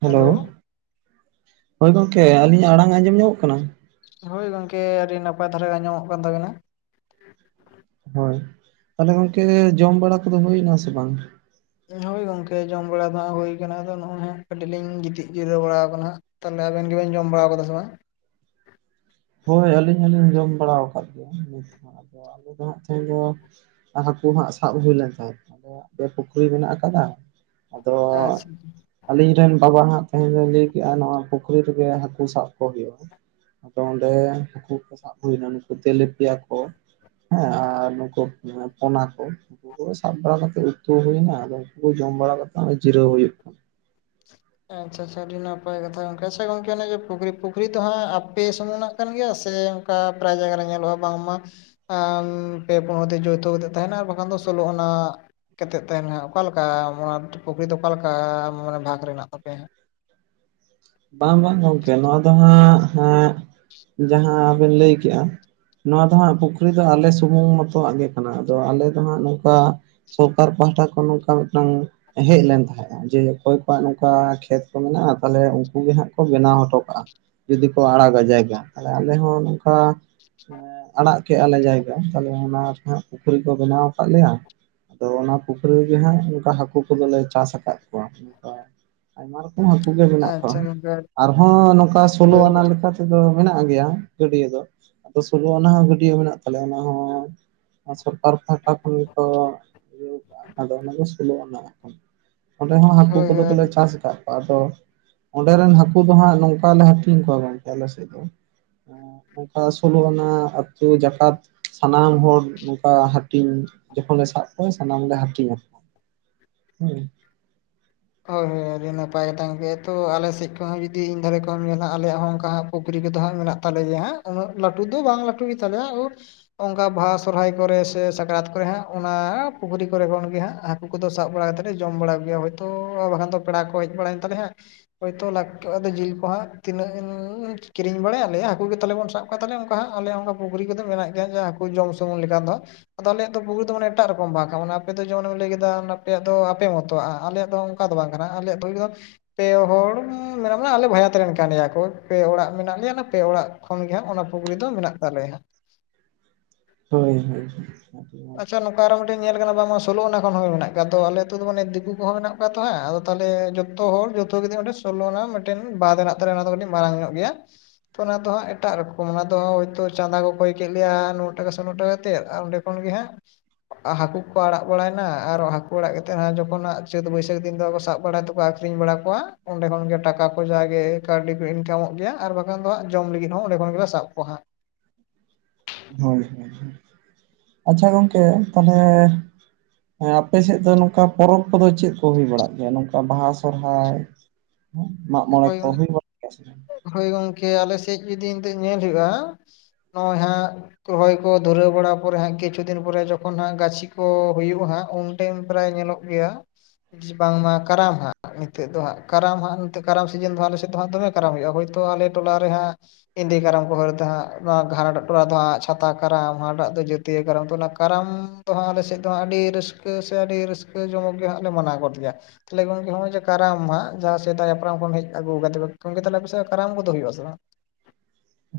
Hello ᱦᱳᱭ ᱜᱚᱝᱠᱮ ᱟᱹᱞᱤᱧᱟᱜ ᱟᱲᱟᱝ ᱟᱸᱡᱚᱢ ᱧᱟᱢᱚᱜ ᱠᱟᱱᱟ? ᱦᱳᱭ ᱜᱚᱝᱠᱮ ᱟᱹᱰᱤ ᱱᱟᱯᱟᱭ ᱫᱷᱟᱨᱟ ᱜᱮ ᱟᱸᱡᱚᱢᱚᱜ ᱠᱟᱱ ᱛᱟᱵᱤᱱᱟ᱾ ᱦᱳᱭ ᱛᱟᱦᱚᱞᱮ ᱜᱚᱝᱠᱮ ᱡᱚᱢ ᱵᱟᱲᱟ ᱠᱚᱫᱚ ᱦᱩᱭ ᱮᱱᱟ ᱥᱮ ᱵᱟᱝ? ᱦᱳᱭ ᱜᱚᱝᱠᱮ ᱡᱚᱢ ᱵᱟᱲᱟ ᱫᱚ ᱦᱟᱸᱜ ᱦᱩᱭ ᱠᱟᱱᱟ ᱟᱫᱚ ᱱᱚᱜᱼᱚᱭ ᱦᱟᱸᱜ ᱠᱟᱹᱴᱤᱡ ᱞᱤᱧ ᱜᱤᱛᱤᱡ ᱡᱤᱨᱟᱹᱣ ᱵᱟᱲᱟ ᱟᱠᱟᱱᱟ ᱦᱟᱸᱜ᱾ ᱛᱟᱦᱚᱞᱮ ᱟᱵᱮᱱ ᱜᱮᱵᱮᱱ ᱡᱚᱢ ᱵᱟᱲᱟ ᱟᱠᱟᱫᱟ ᱥᱮ ᱵᱟᱝ? ᱦᱳᱭ ᱟᱹᱞᱤᱧ ᱦᱚᱞᱤᱧ ᱡᱚᱢ ᱵᱟᱲᱟ ᱟᱠᱟᱫ ᱜᱮᱭᱟ ᱱᱤᱛ ᱦᱚᱸ᱾ ᱟᱞᱮ ᱫᱚ ᱦᱟᱸᱜ ᱫᱚ ᱛᱮᱦᱮᱧ ᱫᱚ ᱦᱟᱹᱠᱩ ᱦᱟᱸᱜ ᱥᱟᱵ ᱦᱩᱭ ᱞᱮᱱ ᱛᱟᱦᱮᱫ᱾ ᱫᱚ ᱯᱮ ᱯᱩᱠᱷᱨᱤ ᱢᱮᱱᱟᱜ ᱟᱠᱟᱫᱟ ᱟᱫᱚ ᱟᱪᱪᱷᱟ ᱦᱩᱸ ᱟᱞᱤᱧ ᱨᱮᱱ ᱵᱟᱵᱟ ᱦᱟᱸᱜ ᱛᱮᱦᱮᱧ ᱫᱚᱧ ᱞᱟᱹᱭ ᱠᱮᱜᱼᱟ ᱱᱚᱣᱟ ᱯᱩᱠᱷᱨᱤ ᱨᱮᱜᱮ ᱦᱟᱠᱩ ᱥᱟᱵ ᱠᱚ ᱦᱩᱭᱩᱜᱼᱟ᱾ ᱛᱚ ᱚᱸᱰᱮ ᱦᱟᱹᱠᱩ ᱠᱚ ᱥᱟᱵ ᱦᱩᱭ ᱮᱱᱟ ᱱᱩᱠᱩ ᱛᱮᱞᱮ ᱯᱤᱭᱟ ᱠᱚ, ᱦᱮᱸ ᱟᱨ ᱱᱩᱠᱩ ᱟᱸ ᱯᱚᱱᱟ ᱠᱚ᱾ ᱩᱱᱠᱩ ᱥᱟᱵ ᱵᱟᱲᱟ ᱠᱟᱛᱮᱫ ᱩᱛᱩ ᱦᱩᱭᱱᱟ, ᱟᱫᱚ ᱩᱱᱠᱩ ᱡᱚᱢ ᱵᱟᱲᱟ ᱠᱟᱛᱮᱫ ᱦᱚᱜ-ᱚᱭ ᱡᱤᱨᱟᱹᱣ ᱦᱩᱭᱩᱜ ᱠᱟᱱᱟ᱾ ᱟᱪᱪᱷᱟ ᱟᱪᱪᱷᱟ ᱟᱹᱰᱤ ᱱᱟᱯᱟᱭ ᱠᱟᱛᱷᱟ, ᱜᱚᱝᱠᱮ ᱟᱪᱪᱷᱟ ᱜᱚᱝᱠᱮ ᱚᱱᱮ ᱡᱮ ᱯᱩᱠᱷᱨᱤ ᱯᱩᱠᱷᱨᱤ ᱫᱚ ᱦᱟᱸᱜ ᱟᱯᱮ ᱥᱩᱢᱩᱝ ᱱᱟᱜ ᱠᱟᱱ ᱜᱮᱭᱟ ᱥᱮ ᱚᱱᱠᱟ ᱯᱮᱨᱟᱭ ᱡᱟᱭᱜᱟ ᱨᱮ ᱧᱮᱞᱚᱜ ᱟ ᱵᱟᱝᱢᱟ ᱮᱸ ᱯᱮ ᱯᱳᱱ ᱦᱚᱲ ᱛᱮ ᱡᱳᱭᱛᱷᱚ ᱠᱟᱛᱮ ᱛᱟᱦᱮᱱᱟ ᱟᱨ ᱵᱟᱝ ᱠᱷᱟᱱ ᱫᱚ ᱥᱳᱞᱳ ᱟᱱᱟ ᱠᱟᱛᱮᱫ ᱛᱟᱦᱮᱱᱟ ᱚᱠᱟ ᱞᱮᱠᱟ ᱚᱱᱟ ᱯᱩᱠᱷᱨᱤ ᱫᱚ ᱚᱠᱟ ᱞᱮᱠᱟ ᱢᱟᱱᱮ ᱵᱷᱟᱜᱽ ᱨᱮᱱᱟᱜ ᱟᱯᱮ ᱦᱟᱸᱜ ᱵᱟᱝ ᱵᱟᱝ ᱜᱚᱝᱠᱮ ᱱᱚᱣᱟ ᱫᱚ ᱦᱟᱸᱜ ᱡᱟᱦᱟᱸ ᱵᱤᱱ ᱞᱟᱹᱭ ᱠᱮᱜᱼᱟ᱾ ᱱᱚᱣᱟ ᱫᱚ ᱦᱟᱸᱜ ᱯᱩᱠᱷᱨᱤ ᱫᱚ ᱟᱞᱮ ᱥᱩᱢᱩᱝ ᱢᱚᱛᱚ ᱣᱟᱜ ᱜᱮ ᱠᱟᱱᱟ, ᱟᱫᱚ ᱟᱞᱮ ᱫᱚ ᱦᱟᱸᱜ ᱱᱚᱝᱠᱟ ᱥᱚᱨᱠᱟᱨ ᱯᱟᱦᱟᱴᱟ ᱠᱷᱚᱱ ᱱᱚᱝᱠᱟ ᱢᱤᱫᱴᱟᱝ ᱦᱮᱡ ᱞᱮᱱ ᱛᱟᱦᱮᱸᱫᱼᱟ ᱡᱮ ᱚᱠᱚᱭ ᱠᱚᱣᱟᱜ ᱱᱚᱝᱠᱟ ᱠᱷᱮᱛ ᱠᱚ ᱢᱮᱱᱟᱜᱼᱟ, ᱛᱟᱦᱚᱞᱮ ᱩᱱᱠᱩ ᱜᱮ ᱦᱟᱸᱜ ᱠᱚ ᱵᱮᱱᱟᱣ ᱦᱚᱴᱚ ᱠᱟᱜᱼᱟ᱾ ᱡᱩᱫᱤ ᱠᱚ ᱟᱲᱟᱜᱟ ᱡᱟᱭᱜᱟ ᱛᱟᱦᱚᱞᱮ ᱟᱞᱮ ᱦᱚᱸ ᱱᱚᱝᱠᱟ ᱟᱲᱟᱜ ᱠᱮᱜ ᱟ ᱞᱮ ᱡᱟᱭᱜᱟ, ᱛᱟᱦᱚᱞᱮ ᱚᱱᱟ ᱨᱮᱱᱟᱜ ᱯᱩᱠᱷᱨᱤ ᱠᱚ ᱵᱮᱱᱟᱣ ᱟᱠᱟᱫ ᱞᱮᱭᱟ᱾ ᱟᱫᱚ ᱚᱱᱟ ᱯᱩᱠᱷᱨᱤ ᱨᱮᱜᱮ ᱦᱟᱸᱜ ᱚᱱᱠᱟ ᱦᱟᱹᱠᱩ ᱠᱚᱫᱚ ᱞᱮ ᱪᱟᱥ ᱟᱠᱟᱫ ᱠᱚᱣᱟ᱾ ᱚᱱᱠᱟ ᱟᱭᱢᱟ ᱨᱚᱠᱚᱢ ᱦᱟᱹᱠᱩ ᱜᱮ ᱢᱮᱱᱟᱜ ᱠᱚᱣᱟ, ᱟᱪᱪᱷᱟ ᱜᱚᱝᱠᱮ ᱟᱨᱦᱚᱸ ᱱᱚᱝᱠᱟ ᱥᱳᱞᱳ ᱦᱳᱭ ᱟᱱᱟ ᱞᱮᱠᱟ ᱛᱮ ᱫᱚ ᱢᱮᱱᱟᱜ ᱜᱮᱭᱟ ᱜᱟᱹᱰᱤᱭᱟᱹ ᱫᱚ, ᱟᱫᱚ ᱥᱳᱞᱳ ᱚᱱᱟ ᱦᱚᱸ ᱜᱟᱹᱰᱤᱭᱟᱹ ᱢᱮᱱᱟᱜ ᱛᱟᱞᱮᱭᱟ ᱚᱱᱟ ᱦᱚᱸ, ᱵᱟᱨ ᱯᱟᱦᱟᱴᱟ ᱠᱷᱚᱱ ᱜᱮᱛᱚ ᱤᱭᱟᱹ ᱠᱟᱜ ᱟᱫᱚ ᱱᱩᱠᱩ ᱥᱳᱞᱳ ᱟᱱᱟ᱾ ᱚᱸᱰᱮ ᱦᱚᱸ ᱦᱟᱹᱠᱩ ᱦᱳᱭ ᱦᱳᱭ ᱠᱚᱫᱚ ᱟᱹᱰᱤ ᱠᱚᱞᱮ ᱪᱟᱥ ᱠᱟᱜ ᱠᱚᱣᱟ, ᱟᱫᱚ ᱚᱸᱰᱮ ᱨᱮᱱ ᱦᱟᱹᱠᱩ ᱫᱚ ᱦᱟᱸᱜ ᱱᱚᱝᱠᱟ ᱞᱮ ᱦᱟᱹᱴᱤᱧ ᱠᱚᱣᱟ ᱜᱚᱝᱠᱮ ᱟᱞᱮ ᱥᱮᱫ ᱫᱚ᱾ ᱱᱚᱝᱠᱟ ᱥᱳᱞᱳ ᱟᱱᱟ ᱟᱹᱛᱩ ᱡᱟᱠᱟᱛ ᱥᱟᱱᱟᱢ ᱦᱚᱲ ᱱᱚᱝᱠᱟ ᱦᱟᱠ ᱴᱤᱧ ᱡᱚᱠᱷᱚᱱ ᱞᱮ ᱥᱟᱵ ᱠᱚᱣᱟ ᱥᱟᱱᱟᱢ ᱜᱮ ᱦᱟᱹᱴᱤᱧ ᱟᱠᱚ ᱦᱩᱸ ᱦᱳᱭ ᱦᱳᱭ ᱟᱹᱰᱤ ᱱᱟᱯᱟᱭ ᱜᱮᱛᱟᱝ ᱜᱮ ᱛᱚ ᱟᱞᱮ ᱥᱮᱫ ᱠᱷᱚᱡ ᱦᱚᱸ ᱡᱩᱫᱤ ᱤᱧ ᱫᱷᱟᱨᱮ ᱠᱷᱚᱡᱽ ᱦᱚᱸ ᱮᱢ ᱧᱮᱞᱟ ᱟᱞᱮᱭᱟᱜ ᱦᱚᱸ ᱚᱱᱠᱟ ᱦᱟᱸᱜ ᱯᱩᱠᱷᱨᱤ ᱠᱚᱫᱚ ᱦᱟᱸᱜ ᱢᱮᱱᱟᱜ ᱛᱟᱞᱮ ᱜᱮᱭᱟ, ᱦᱟᱸᱜ ᱩᱱᱟᱹᱜ ᱞᱟᱹᱴᱩ ᱫᱚ ᱵᱟᱝ ᱞᱟᱹᱴᱩ ᱜᱮ ᱛᱟᱞᱮᱭᱟ ᱳᱭ ᱚᱱᱠᱟ ᱵᱟᱦᱟ ᱥᱚᱦᱚᱨᱟᱭ ᱠᱚᱨᱮ ᱥᱮ ᱥᱟᱠᱨᱟᱛ ᱠᱚᱨᱮ ᱦᱟᱸᱜ ᱚᱱᱟ ᱯᱩᱠᱷᱨᱤ ᱠᱚᱨᱮ ᱠᱷᱚᱱ ᱜᱮ ᱦᱟᱸᱜ ᱦᱟᱠ ᱩᱱᱠᱩ ᱫᱚ ᱥᱟᱵ ᱵᱟᱲᱟ ᱠᱟᱛᱮᱫ ᱞᱮ ᱡᱚᱢ ᱵᱟᱲᱟ ᱠᱚᱜᱮᱭᱟ, ᱦᱳᱭᱛᱳ ᱵᱟᱝᱠᱷᱟᱱ ᱫᱚ ᱯᱮᱲᱟ ᱠᱚ ᱠᱚ ᱦᱮᱡ ᱵᱟᱲᱟᱭᱮᱱ ᱛᱟᱞᱮᱭᱟ ᱦᱟᱸᱜ ᱦᱳᱭᱛᱚ ᱞᱟᱠ ᱟᱫᱚ ᱡᱤᱞ ᱠᱚ ᱦᱟᱸ ᱛᱤᱱᱟᱹᱜ ᱮᱢ ᱠᱤᱨᱤᱧ ᱵᱟᱲᱟᱭᱟ ᱞᱟᱹᱭᱟ ᱟᱭ ᱦᱟᱹᱠᱩ ᱜᱮ ᱛᱟᱦᱚᱞᱮ ᱵᱚᱱ ᱥᱟᱵ ᱚᱱᱠᱟ ᱛᱟᱦᱚᱞᱮ ᱚᱱᱠᱟ ᱦᱟᱸᱜ ᱟᱞᱮ ᱚᱱᱠᱟ ᱯᱩᱠᱷᱨᱤ ᱠᱚᱫᱚ ᱢᱮᱱᱟᱜ ᱜᱮᱭᱟ ᱡᱮ ᱦᱟᱹᱠᱩ ᱡᱚᱢ ᱥᱩᱢᱩᱝ ᱞᱮᱠᱟ ᱫᱚ᱾ ᱟᱫᱚ ᱟᱞᱮᱭᱟᱜ ᱫᱚ ᱯᱩᱠᱷᱨᱤ ᱫᱚ ᱢᱟᱱᱮ ᱮᱴᱟᱜ ᱨᱚᱠᱚᱢ ᱵᱟᱜ ᱚᱱᱮ ᱟᱯᱮ ᱫᱚ ᱡᱮᱢᱚᱱ ᱮᱢ ᱞᱟᱹᱭ ᱠᱮᱫᱟ ᱟᱯᱮᱭᱟᱜ ᱫᱚ ᱟᱯᱮ ᱢᱚᱛᱚ ᱟᱨ ᱟᱞᱮᱭᱟᱜ ᱫᱚ ᱚᱱᱠᱟ ᱫᱚ ᱵᱟᱝ ᱠᱟᱱᱟ ᱟᱞᱮᱭᱟᱜ [inaudible] ᱯᱮ ᱦᱚᱲ ᱢᱮᱱᱟᱜ ᱢᱟᱱᱮ ᱟᱞᱮ ᱵᱷᱟᱭᱟᱹᱛ ᱨᱮᱱ ᱠᱟᱱ ᱜᱮᱭᱟ ᱠᱚ ᱯᱮ ᱚᱲᱟᱜ ᱢᱮᱱᱟᱜ ᱞᱮᱭᱟ ᱚᱱᱟ ᱯᱮ ᱚᱲᱟᱜ ᱠᱷᱚᱱ ᱜᱮ ᱦᱟᱸᱜ ᱚᱱᱟ ᱯᱩᱠᱷᱨᱤ ᱫᱚ ᱢᱮᱱᱟᱜ ᱛᱟᱞᱮᱭᱟ᱾ ᱦᱳᱭ ᱦᱳᱭ᱾ ᱟᱪᱪᱷᱟ ᱱᱚᱝᱠᱟ ᱟᱨᱚ ᱢᱤᱫᱴᱮᱱ ᱧᱮᱞ ᱠᱟᱱᱟ ᱵᱟᱝᱢᱟ ᱥᱳᱞᱳ ᱟᱱᱟ ᱠᱷᱚᱱ ᱦᱚᱸ ᱢᱮᱱᱟᱜ ᱟᱠᱟᱫ ᱟᱞᱮ ᱟᱛᱳ ᱫᱚ ᱢᱟᱱᱮ ᱫᱤᱠᱩ ᱠᱚᱦᱚᱸ ᱢᱮᱱᱟᱜ ᱛᱚ ᱦᱮᱸ ᱟᱫᱚ ᱛᱟᱦᱚᱞᱮ ᱡᱚᱛᱚ ᱦᱚᱲ ᱡᱚᱛᱚ ᱜᱮᱫᱚ ᱚᱸᱴᱮ ᱥᱳᱞᱳ ᱟᱱᱟ ᱢᱤᱫᱴᱮᱱ ᱵᱟᱸᱫ ᱨᱮᱱᱟᱜ ᱛᱟᱞᱮ ᱚᱱᱟ ᱫᱚ ᱠᱟᱹᱴᱤᱡ ᱢᱟᱨᱟᱝ ᱧᱚᱜ ᱜᱮᱭᱟ᱾ ᱛᱚ ᱚᱱᱟ ᱫᱚᱦᱟᱜ ᱮᱴᱟᱜ ᱨᱚᱠᱚᱢ ᱚᱱᱟ ᱫᱚ ᱦᱳᱭᱛᱚ ᱪᱟᱸᱫᱟ ᱠᱚ ᱠᱚᱭ ᱠᱮᱫ ᱞᱮᱭᱟ᱾ [inaudible] ᱴᱟᱠᱟ ᱠᱟᱛᱮᱜ ᱟᱨ ᱚᱸᱰᱮ ᱠᱷᱚᱱ ᱜᱮ ᱦᱟᱸᱜ ᱦᱟᱹᱠᱩ ᱠᱚ ᱟᱲᱟᱜ ᱵᱟᱲᱟᱭᱱᱟ ᱟᱨ ᱦᱟᱠᱼᱼ ᱚᱲᱟᱜ ᱠᱟᱛᱮᱜ ᱦᱟᱸᱜ ᱡᱚᱠᱷᱚᱱᱟᱜ ᱪᱟᱹᱛ ᱵᱟᱹᱭᱥᱟᱼᱼ [unintelligible] ᱫᱚ ᱥᱟᱵ ᱵᱟᱲᱟ ᱛᱮᱠᱚ ᱟᱠᱷᱨᱤᱧ ᱵᱟᱲᱟ ᱠᱚᱣᱟ, ᱚᱸᱰᱮ ᱠᱷᱚᱱ ᱜᱮ ᱴᱟᱠᱟ ᱠᱚ ᱡᱟᱜᱮ ᱠᱟᱹᱣᱰᱤ ᱠᱚ ᱤᱱᱠᱟᱢᱚᱜ ᱜᱮᱭᱟ ᱟᱨ ᱟᱱ ᱫᱚ ᱦᱟᱸᱜ ᱡᱚᱢ ᱞᱟᱹᱜᱤᱫ ᱦᱚᱸ ᱚᱸᱰᱮ ᱠᱷᱚᱱ ᱜᱮᱞᱮ ᱥᱟᱵ ᱠᱚᱣᱟ ᱦᱟᱸᱜ᱾ ᱦᱳᱭ ᱦᱳᱭ, ᱟᱪᱪᱷᱟ ᱜᱚᱢᱠᱮ ᱛᱟᱞᱦᱮ ᱦᱮᱸ ᱟᱯᱮᱥᱮᱫ ᱫᱚ ᱱᱚᱝᱠᱟ ᱯᱚᱨᱚᱵᱽ ᱠᱚᱫᱚ ᱪᱮᱫ ᱠᱚ ᱦᱩᱭ ᱵᱟᱲᱟᱜ ᱜᱮᱭᱟ? ᱱᱚᱝᱠᱟ ᱵᱟᱦᱟ ᱥᱚᱨᱦᱟᱭ᱾ ᱢᱟᱜ ᱢᱚᱬᱮ ᱦᱳᱭ ᱠᱚ ᱦᱩᱭ ᱵᱟᱲ ᱥᱮ ᱵᱟᱝ? ᱦᱳᱭ ᱜᱚᱝᱠᱮ ᱟᱞᱮᱥᱮᱫ ᱡᱩᱫᱤ ᱱᱤᱛᱚᱜ ᱧᱮᱞ ᱦᱩᱭᱩᱜᱼᱟ ᱱᱚᱜᱼᱚᱭ ᱦᱟᱸᱜ ᱨᱚᱦᱚᱭ ᱠᱚ ᱫᱷᱩᱨᱟᱹᱣ ᱵᱟᱲᱟ ᱯᱚᱨᱮ ᱦᱟᱸᱜ, ᱠᱤᱪᱷᱩ ᱫᱤᱱ ᱯᱚᱨᱮ ᱡᱚᱠᱷᱚᱱ ᱦᱟᱸᱜ ᱜᱟᱪᱷᱤ ᱠᱚ ᱦᱩᱭᱩᱜ ᱟᱦᱟᱸᱜ ᱩᱱ ᱴᱟᱭᱤᱢ ᱯᱨᱮᱭ ᱧᱮᱞᱚᱜᱼᱼ ᱜᱮᱭᱟ ᱵᱟᱝᱢᱟ ᱠᱟᱨᱟᱢ ᱦᱟᱸᱜ ᱱᱤᱛᱚᱜ ᱫᱚ ᱦᱟᱸᱜ ᱠᱟᱨᱟᱢ ᱦᱟᱸᱜ ᱠᱟᱨᱟᱢ ᱥᱤᱡᱮᱱ ᱫᱚ ᱟᱞᱮ ᱥᱮᱫ ᱫᱚᱦᱟᱸᱜ ᱫᱚᱢᱮ ᱠᱟᱨᱟᱢ ᱦᱩᱭᱩᱜᱼᱟ᱾ ᱦᱳᱭᱛᱳ ᱟᱞᱮ ᱴᱚᱞᱟ ᱨᱮᱦᱟᱸᱜ ᱤᱱᱫᱤ ᱠᱟᱨᱟᱢ ᱠᱚ ᱦᱚᱨᱫᱟ ᱦᱟᱸᱜ ᱱᱚᱣᱟ ᱦᱟᱜ ᱴᱟᱜ ᱴᱚᱞᱟ ᱫᱚ ᱦᱟᱸᱜ ᱪᱷᱟᱛᱟ ᱠᱟᱨᱟᱢ ᱦᱟᱸᱴᱟᱜ ᱫᱚ ᱡᱟᱹᱛᱭᱟᱹᱨ ᱠᱟᱨᱟᱢ ᱛᱚ ᱚᱱᱟ ᱠᱟᱨᱟᱢ ᱟᱞᱮᱥᱮᱫ ᱫᱚᱟᱸᱜ ᱟᱹᱰᱤ ᱨᱟᱹᱥᱠᱟᱹ ᱥᱮ ᱟᱹᱰᱤ ᱨᱟᱹᱥᱠᱟᱹ ᱡᱚᱢᱚᱠ ᱜᱮ ᱦᱟᱸᱜ ᱞᱮ ᱢᱟᱱᱟᱣ ᱜᱚᱫ ᱞᱮᱭᱟ᱾ ᱛᱟᱦᱚᱞᱮ ᱜᱚᱝᱠᱮ ᱦᱚᱸᱜᱼᱚᱭ ᱡᱮ ᱠᱟᱨᱟᱢ ᱦᱟᱸᱜ ᱡᱟᱦᱟᱸ ᱥᱮᱫᱟᱭᱼᱼ [unintelligible] ᱠᱚᱢ ᱦᱮᱡ ᱟᱹᱜᱩᱣ ᱠᱟᱫᱮ ᱠᱚ ᱜᱚᱝᱠᱮ ᱛᱟᱞᱦᱮ ᱟᱯᱮ ᱥᱮ ᱠᱟᱨᱟᱢ ᱠᱚ ᱫᱚ ᱦᱩᱭᱩᱜᱼᱟ ᱥᱮ ᱵᱟᱝ?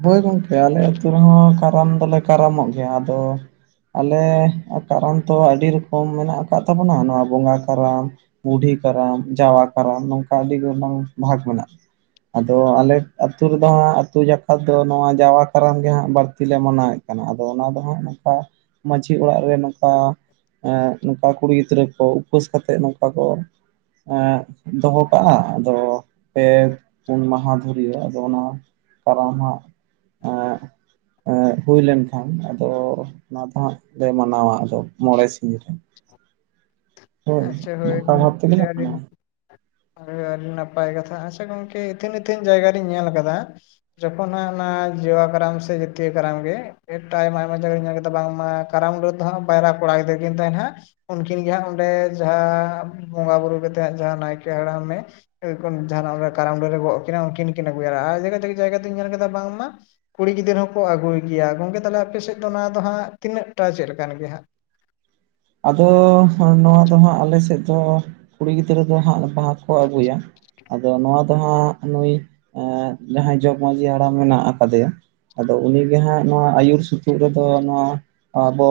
ᱦᱳᱭ ᱜᱚᱝᱠᱮ ᱟᱞᱮ ᱟᱹᱛᱩ ᱨᱮᱦᱚᱸ ᱠᱟᱨᱟᱢ ᱫᱚᱞᱮ ᱠᱟᱨᱟᱢᱚᱜ ᱜᱮᱭᱟ ᱟᱫᱚ ᱟᱞᱮ ᱠᱟᱨᱟᱢ ᱛᱚ ᱟᱹᱰᱤ ᱨᱚᱠᱚᱢ ᱢᱮᱱᱟᱜ ᱟᱠᱟᱫ ᱛᱟᱵᱚᱱᱟ ᱱᱚᱣᱟ ᱵᱚᱸᱜᱟ ᱠᱟᱨᱟᱢ᱾ ᱵᱩᱰᱷᱤ ᱠᱟᱨᱟᱢ, ᱡᱟᱣᱟ ᱠᱟᱨᱟᱢ, ᱱᱚᱝᱠᱟ ᱟᱹᱰᱤ ᱜᱚᱴᱟᱝ ᱵᱷᱟᱜᱽ ᱢᱮᱱᱟᱜᱼᱟ᱾ ᱟᱫᱚ ᱟᱞᱮ ᱟᱹᱛᱩ ᱨᱮᱫᱚ ᱦᱟᱸᱜ ᱟᱹᱛᱩ ᱡᱟᱼᱼ ᱟᱫᱚ ᱱᱚᱣᱟ ᱡᱟᱣᱟ ᱠᱟᱨᱟᱢ ᱜᱮ ᱦᱟᱸᱜ ᱵᱟᱹᱲᱛᱤ ᱞᱮ ᱢᱟᱱᱟᱣᱮᱫ ᱠᱟᱱᱟ ᱟᱫᱚ ᱚᱱᱟ ᱫᱚ ᱦᱟᱸᱜ ᱱᱚᱝᱠᱟ ᱢᱟᱺᱡᱷᱤ ᱚᱲᱟᱜ ᱨᱮ ᱱᱚᱝᱠᱟ, ᱮᱸᱜ ᱱᱚᱝᱠᱟ ᱠᱩᱲᱤ ᱜᱤᱫᱽᱨᱟᱹ ᱠᱚ ᱩᱯᱟᱹᱥ ᱠᱟᱛᱮᱫ ᱱᱚᱝᱠᱟ ᱠᱚ, ᱮᱸᱜ ᱫᱚᱦᱚ ᱠᱟᱜᱼᱟ ᱟᱫᱚ ᱯᱮ ᱯᱩᱱ ᱢᱟᱦᱟ ᱫᱷᱚᱨᱤᱭᱟᱹ ᱟᱫᱚ ᱚᱱᱟ ᱠᱟᱨᱟᱢ ᱦᱟᱸᱜ ᱮᱸᱜ ᱮᱸᱜ ᱦᱩᱭ ᱞᱮᱱ ᱠᱷᱟᱱ ᱟᱫᱚ ᱚᱱᱟ ᱫᱚ ᱦᱟᱸᱜ ᱞᱮ ᱢᱟᱱᱟᱣᱟ ᱟᱫᱚ ᱢᱚᱬᱮ ᱥᱤᱧ ᱨᱮ᱾ ᱦᱳᱭ, ᱟᱪᱪᱷᱟ ᱦᱳᱭ ᱱᱚᱝᱠᱟ ᱵᱷᱟᱵᱽ ᱜᱚᱝᱠᱮ ᱛᱮᱜᱮᱞᱮ ᱟᱹᱰᱤ ᱢᱟᱱᱟᱣᱟ᱾ ᱟᱹᱰᱤ ᱱᱟᱯᱟᱭ ᱠᱟᱛᱷᱟ ᱟᱪᱪᱷᱟ ᱜᱚᱝᱠᱮ ᱤᱛᱷᱤᱱ ᱤᱛᱷᱤᱱ ᱡᱟᱭᱜᱟ ᱨᱤᱧ ᱧᱮᱞ ᱟᱠᱟᱫᱟ᱾ ᱡᱚᱠᱷᱚᱱ ᱦᱟᱸᱜ ᱚᱱᱟ ᱡᱚᱣᱟ ᱠᱟᱨᱟᱢ ᱥᱮ ᱡᱤᱛᱭᱟᱹ ᱠᱟᱨᱟᱢ ᱜᱮ ᱯᱷᱮᱴ ᱴᱟᱭᱚᱢ ᱟᱭᱢᱟ ᱡᱟᱜᱟ ᱨᱮᱧ ᱧᱮᱞ ᱠᱮᱫᱟ ᱵᱟᱝᱢᱟ ᱠᱟᱨᱟᱢ ᱨᱮ ᱫᱚᱦᱟᱸᱜ ᱯᱟᱭᱨᱟ ᱠᱚᱲᱟ ᱜᱤᱫᱨᱟᱹ ᱠᱤᱱ ᱛᱟᱦᱮᱸ ᱱᱟᱦᱟᱸᱜ᱾ ᱩᱱᱠᱤᱱ ᱜᱮ ᱦᱟᱸᱜ ᱚᱸᱰᱮ ᱡᱟᱦᱟᱸ ᱵᱚᱸᱜᱟ ᱵᱩᱨᱩ ᱠᱟᱛᱮᱜ ᱦᱟᱸᱜ ᱡᱟᱦᱟᱸ ᱱᱟᱭᱠᱮ ᱦᱟᱲᱟᱢ ᱢᱮ ᱮ ᱡᱟᱦᱟᱱᱟᱜ ᱠᱟᱨᱟᱢ ᱰᱟᱹᱨᱮ ᱜᱚᱜ ᱟᱹᱠᱤᱱᱟ ᱩᱱᱠᱤᱱ ᱠᱤᱱ ᱟᱹᱜᱩᱭᱟ ᱟᱨ ᱡᱟᱭᱜᱟ ᱜᱮ ᱡᱟᱭᱜᱟ ᱛᱮᱧ ᱧᱮᱞ ᱠᱟᱫᱟ ᱵᱟᱝᱢᱟ, ᱠᱩᱲᱤ ᱜᱤᱫᱟᱹᱨᱟᱹ ᱦᱚᱸᱠᱚ ᱟᱹᱜᱩᱭ ᱜᱮᱭᱟ ᱜᱚᱝᱠᱮ ᱛᱟᱦᱞᱮ ᱟᱯᱮᱥᱮᱫ ᱫᱚ ᱱᱚᱣᱟ ᱫᱚ ᱦᱟᱸᱜ ᱛᱤᱱᱟᱹᱜ ᱴᱟ ᱪᱮᱫ ᱞᱮᱠᱟᱱ ᱜᱮᱭᱟ ᱦᱟᱸᱜ? ᱟᱫᱚ ᱱᱚᱣᱟ ᱫᱚ ᱦᱟᱸᱜ ᱟᱞᱮ ᱥᱮᱫ ᱫᱚ ᱠᱩᱲᱤ ᱜᱤᱫᱽᱨᱟᱹ ᱫᱚ ᱦᱟᱸᱜ, ᱵᱟᱦᱟ ᱠᱚ ᱟᱹᱜᱩᱭᱟ ᱟᱫᱚ ᱱᱚᱣᱟ, ᱫᱚ ᱱᱩᱭ ᱮ ᱡᱟᱦᱟᱸᱭ ᱡᱚᱜᱽ ᱢᱟᱺᱡᱷᱤ ᱦᱟᱲᱟᱢ ᱢᱮᱱᱟᱜ ᱟᱠᱟᱫᱮᱭᱟ, ᱟᱫᱚ ᱩᱱᱤᱜᱮ ᱦᱟᱸᱜ ᱱᱚᱣᱟ ᱟᱹᱭᱩᱨ ᱥᱩᱛᱩᱜ ᱨᱮᱫᱚ ᱱᱚᱣᱟ ᱟᱵᱚ,